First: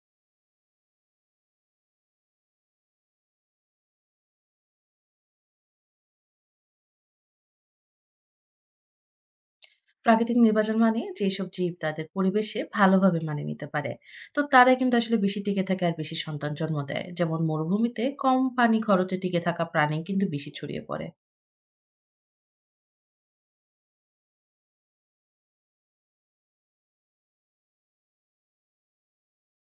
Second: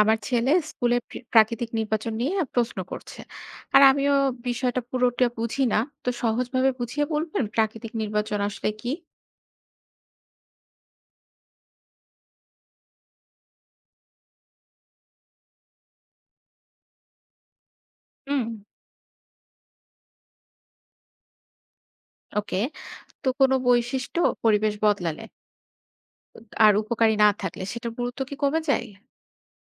আমার ছেলে স্কুলে প্রাকৃতিক নির্বাচন নিয়ে প্রশ্ন করছে, আর আমিও বিষয়টা পুরোটা বুঝি না। তো সহজভাবে বুঝিয়ে বলবেন প্রাকৃতিক নির্বাচন আসলে কি? প্রাকৃতিক নির্বাচন মানে যেসব জীব তাদের পরিবেশে ভালোভাবে মানিয়ে নিতে পারে তো তারা কিন্তু আসলে বেশি টিকে থাকে আর বেশি সন্তান জন্ম দেয়। যেমন মরুভূমিতে কম হুম, পানি খরচে টিকে থাকা প্রাণী কিন্তু বেশি ছড়িয়ে পড়ে। ওকে। তো কোনো বৈশিষ্ট্য পরিবেশ বদলালে আর উপকারী না থাকলে সেটার গুরুত্ব কি কমে যায়?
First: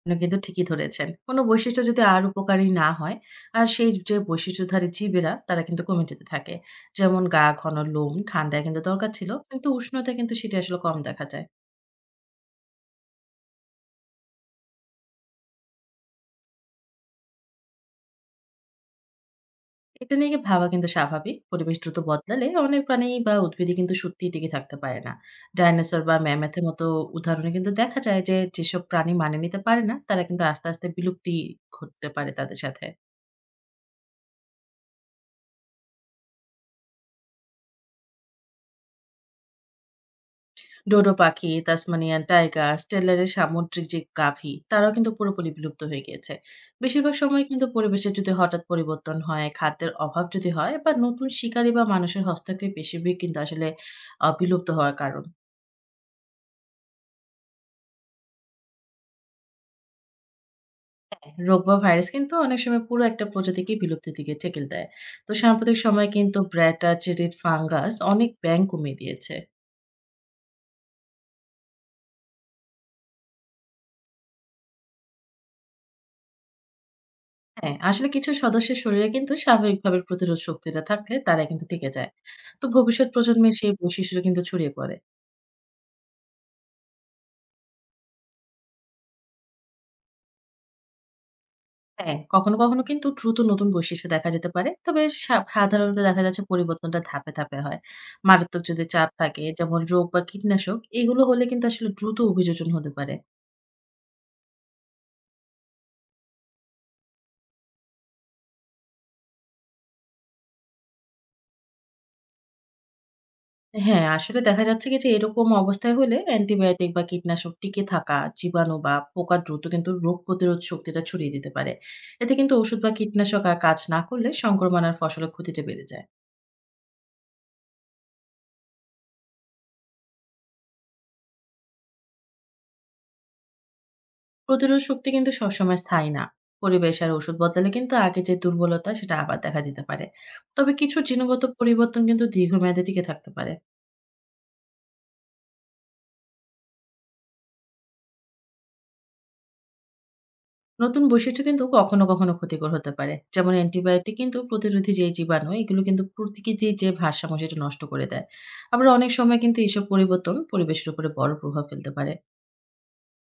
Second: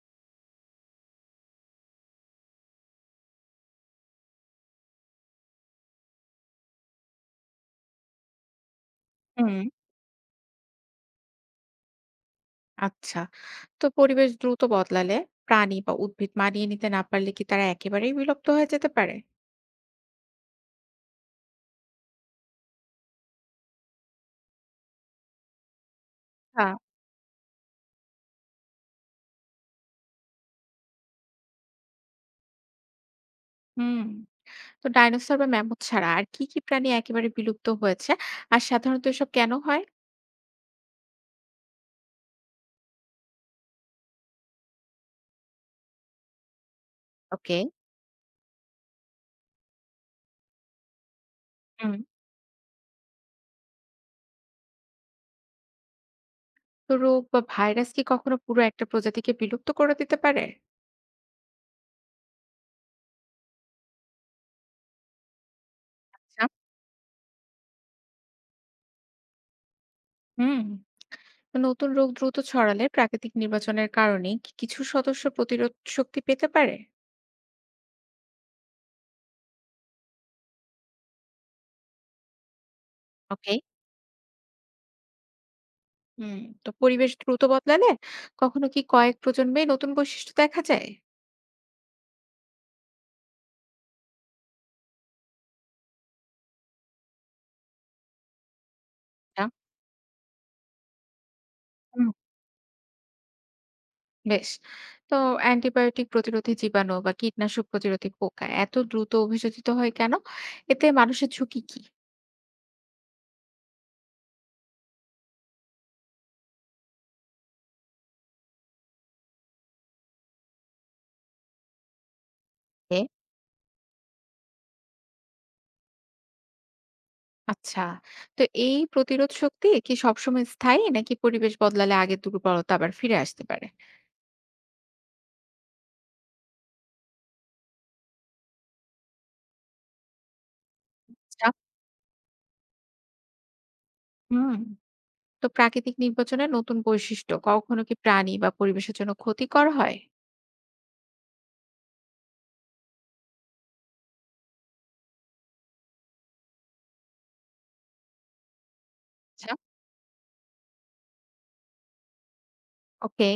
আপনি কিন্তু ঠিকই ধরেছেন, কোনো বৈশিষ্ট্য যদি আর উপকারী না হয় আর সেই যে বৈশিষ্ট্যধারী জীবেরা তারা কিন্তু কমে যেতে থাকে। যেমন গা ঘন লোম ঠান্ডায় কিন্তু দরকার ছিল, হুম, কিন্তু উষ্ণতা কিন্তু সেটা আসলে কম দেখা যায়। আচ্ছা। তো পরিবেশ দ্রুত বদলালে প্রাণী বা উদ্ভিদ মানিয়ে নিতে না পারলে কি তারা একেবারেই বিলুপ্ত হয়ে যেতে পারে? এটা নিয়ে ভাবা কিন্তু স্বাভাবিক। পরিবেশ দ্রুত বদলালে অনেক প্রাণী বা উদ্ভিদই কিন্তু সত্যিই টিকে থাকতে পারে না। ডাইনোসর বা ম্যামথের হ্যাঁ, মতো উদাহরণে কিন্তু দেখা যায় যে, যেসব প্রাণী মানিয়ে নিতে পারে না, তারা কিন্তু আস্তে, আস্তে বিলুপ্তি ঘটতে পারে তাদের সাথে। হুম। তো ডাইনোসর বা ম্যামথ ছাড়া আর কি কি প্রাণী একেবারে বিলুপ্ত হয়েছে, আর সাধারণত এসব কেন হয়? ডোডো পাখি, তাসমানিয়ান টাইগার, স্টেলারের সামুদ্রিক যে গাভী, তারাও কিন্তু পুরোপুরি বিলুপ্ত হয়ে গিয়েছে। বেশিরভাগ সময় ওকে, কিন্তু পরিবেশের যদি হঠাৎ পরিবর্তন হয়, খাদ্যের অভাব যদি হয় বা নতুন শিকারী বা হুম। মানুষের হস্তক্ষেপ বেশিরভাগ কিন্তু আসলে বিলুপ্ত হওয়ার কারণ। তো রোগ বা ভাইরাস কি কখনো পুরো একটা প্রজাতিকে বিলুপ্ত করে দিতে পারে? হ্যাঁ, রোগ বা ভাইরাস কিন্তু অনেক সময় পুরো একটা প্রজাতিকে বিলুপ্তির দিকে ঠেকেল দেয়। তো সাম্প্রতিক সময়ে কিন্তু আচ্ছা, চেরিড ফাঙ্গাস অনেক ব্যাঙ কমিয়ে দিয়েছে। হুম। তো নতুন রোগ দ্রুত ছড়ালে প্রাকৃতিক নির্বাচনের কারণে কি কিছু সদস্য প্রতিরোধ শক্তি পেতে পারে? হ্যাঁ, আসলে কিছু সদস্যের শরীরে কিন্তু স্বাভাবিকভাবে প্রতিরোধ শক্তিটা থাকলে তারা কিন্তু টিকে যায়। তো ভবিষ্যৎ প্রজন্মের ওকে, সেই বৈশিষ্ট্য কিন্তু ছড়িয়ে পড়ে। হুম। তো পরিবেশ দ্রুত বদলালে কখনো কি কয়েক প্রজন্মে নতুন বৈশিষ্ট্য দেখা যায়? হ্যাঁ, কখনো, কখনো কিন্তু দ্রুত নতুন বৈশিষ্ট্য দেখা যেতে পারে। তবে সাধারণত দেখা যাচ্ছে পরিবর্তনটা ধাপে, ধাপে হয়। মারাত্মক যদি চাপ থাকে আচ্ছা, যেমন রোগ বা কীটনাশক এগুলো হলে কিন্তু আসলে হুম। দ্রুত অভিযোজন হতে পারে। বেশ। তো অ্যান্টিবায়োটিক প্রতিরোধী জীবাণু বা কীটনাশক প্রতিরোধী পোকা এত দ্রুত অভিযোজিত হয় কেন? এতে মানুষের ঝুঁকি কি? হ্যাঁ, আসলে দেখা যাচ্ছে কি যে এরকম অবস্থায় হলে অ্যান্টিবায়োটিক বা কীটনাশক টিকে থাকা জীবাণু বা পোকা দ্রুত কিন্তু রোগ প্রতিরোধ শক্তিটা ছড়িয়ে দিতে পারে। এতে কিন্তু ওষুধ বা কীটনাশক আর কাজ না করলে সংক্রমণ আর ফসলের ক্ষতিটা বেড়ে যায়। আচ্ছা। তো এই প্রতিরোধ শক্তি কি সবসময় স্থায়ী নাকি পরিবেশ বদলালে আগের দুর্বলতা আবার ফিরে আসতে পারে? প্রতিরোধ শক্তি কিন্তু সবসময় স্থায়ী না। পরিবেশ আর ওষুধ বদলালে কিন্তু আগে যে দুর্বলতা সেটা আবার দেখা দিতে পারে। তবে কিছু জিনগত আচ্ছা, পরিবর্তন কিন্তু দীর্ঘমেয়াদে টিকে থাকতে পারে। হুম। তো প্রাকৃতিক নির্বাচনের নতুন বৈশিষ্ট্য কখনো কি প্রাণী বা পরিবেশের জন্য ক্ষতিকর হয়? নতুন বৈশিষ্ট্য কিন্তু কখনো কখনো ক্ষতিকর হতে পারে। যেমন অ্যান্টিবায়োটিক কিন্তু প্রতিরোধী যে জীবাণু এগুলো কিন্তু প্রকৃতির যে ভারসাম্য সেটা নষ্ট করে দেয়। আবার অনেক সময় আচ্ছা, কিন্তু এসব পরিবর্তন পরিবেশের উপরে বড় প্রভাব ফেলতে পারে। ওকে।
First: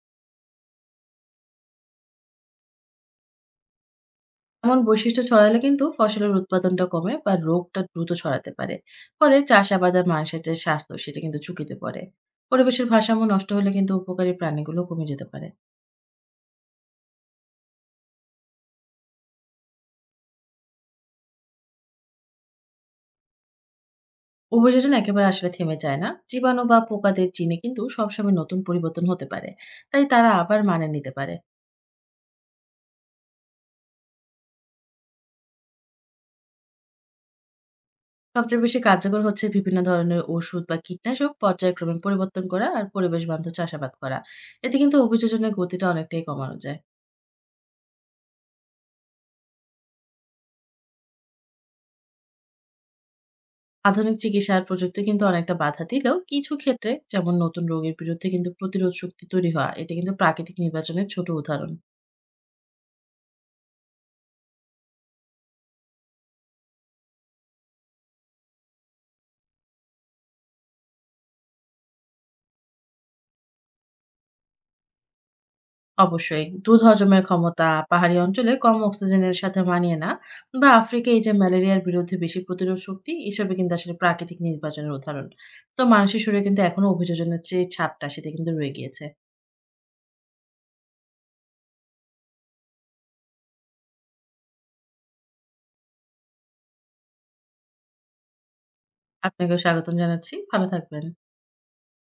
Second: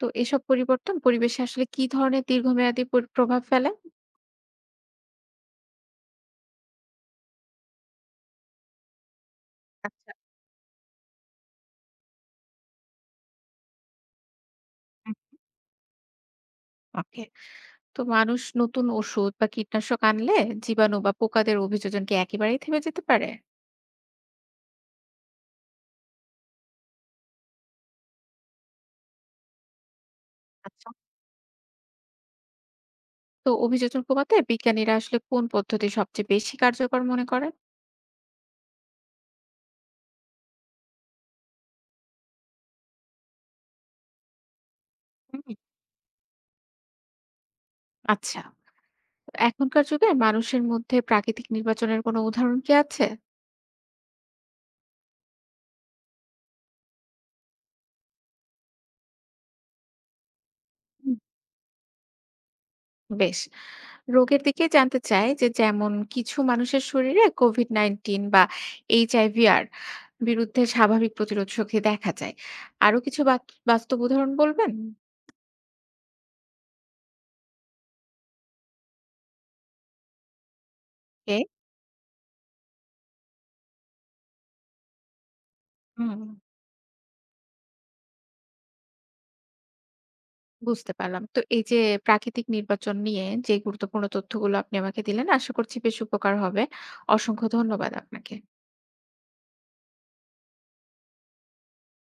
তো এসব পরিবর্তন পরিবেশে আসলে কি ধরনের দীর্ঘমেয়াদী প্রভাব ফেলে? এমন বৈশিষ্ট্য ছড়ালে কিন্তু ফসলের উৎপাদনটা কমে বা রোগটা দ্রুত ছড়াতে পারে। ফলে চাষাবাদ আর আচ্ছা, মানুষের যে স্বাস্থ্য সেটা কিন্তু ঝুঁকিতে পড়ে। পরিবেশের ভারসাম্য নষ্ট হলে কিন্তু উপকারী প্রাণীগুলো কমে হুম, যেতে পারে। ওকে। তো মানুষ নতুন ওষুধ বা কীটনাশক আনলে জীবাণু বা পোকাদের অভিযোজন কি একেবারেই থেমে যেতে পারে? উপযোজন একেবারে আসলে থেমে যায় না। জীবাণু বা পোকাদের জিনে কিন্তু সবসময় নতুন পরিবর্তন হতে পারে, তাই তারা আবার মানে আচ্ছা। নিতে পারে। তো অভিযোজন কমাতে বিজ্ঞানীরা আসলে কোন পদ্ধতি সবচেয়ে বেশি কার্যকর মনে করেন? সবচেয়ে বেশি কার্যকর হচ্ছে বিভিন্ন ধরনের ওষুধ বা কীটনাশক পর্যায়ক্রমে পরিবর্তন করা আর পরিবেশ বান্ধব চাষাবাদ করা। এতে কিন্তু হুম, অভিযোজনের গতিটা অনেকটাই কমানো যায়। আচ্ছা। এখনকার যুগে মানুষের মধ্যে প্রাকৃতিক নির্বাচনের কোনো উদাহরণ কি আছে? আধুনিক চিকিৎসা আর প্রযুক্তি কিন্তু অনেকটা বাধা দিলেও কিছু ক্ষেত্রে যেমন নতুন রোগের বিরুদ্ধে কিন্তু প্রতিরোধ শক্তি তৈরি হওয়া, এটা কিন্তু প্রাকৃতিক নির্বাচনের হুম, ছোট উদাহরণ। বেশ। রোগের দিকে জানতে চাই যে যেমন কিছু মানুষের শরীরে COVID-19 বা HIV-R বিরুদ্ধে স্বাভাবিক প্রতিরোধ শক্তি দেখা যায়। আরো কিছু বাস্তব উদাহরণ বলবেন? অবশ্যই দুধ হজমের ক্ষমতা, পাহাড়ি অঞ্চলে কম অক্সিজেনের সাথে মানিয়ে না বা আফ্রিকায় এই যে কে? ম্যালেরিয়ার বিরুদ্ধে বেশি প্রতিরোধ শক্তি, এসবে কিন্তু আসলে প্রাকৃতিক নির্বাচনের উদাহরণ। তো মানুষের হুম, শরীরে কিন্তু এখনো অভিযোজনের যে ছাপটা সেটা কিন্তু রয়ে গিয়েছে। বুঝতে পারলাম। তো এই যে প্রাকৃতিক নির্বাচন নিয়ে যে গুরুত্বপূর্ণ তথ্যগুলো আপনি আমাকে দিলেন আশা করছি বেশ উপকার হবে। অসংখ্য ধন্যবাদ আপনাকে। আপনাকেও স্বাগতম জানাচ্ছি, ভালো থাকবেন।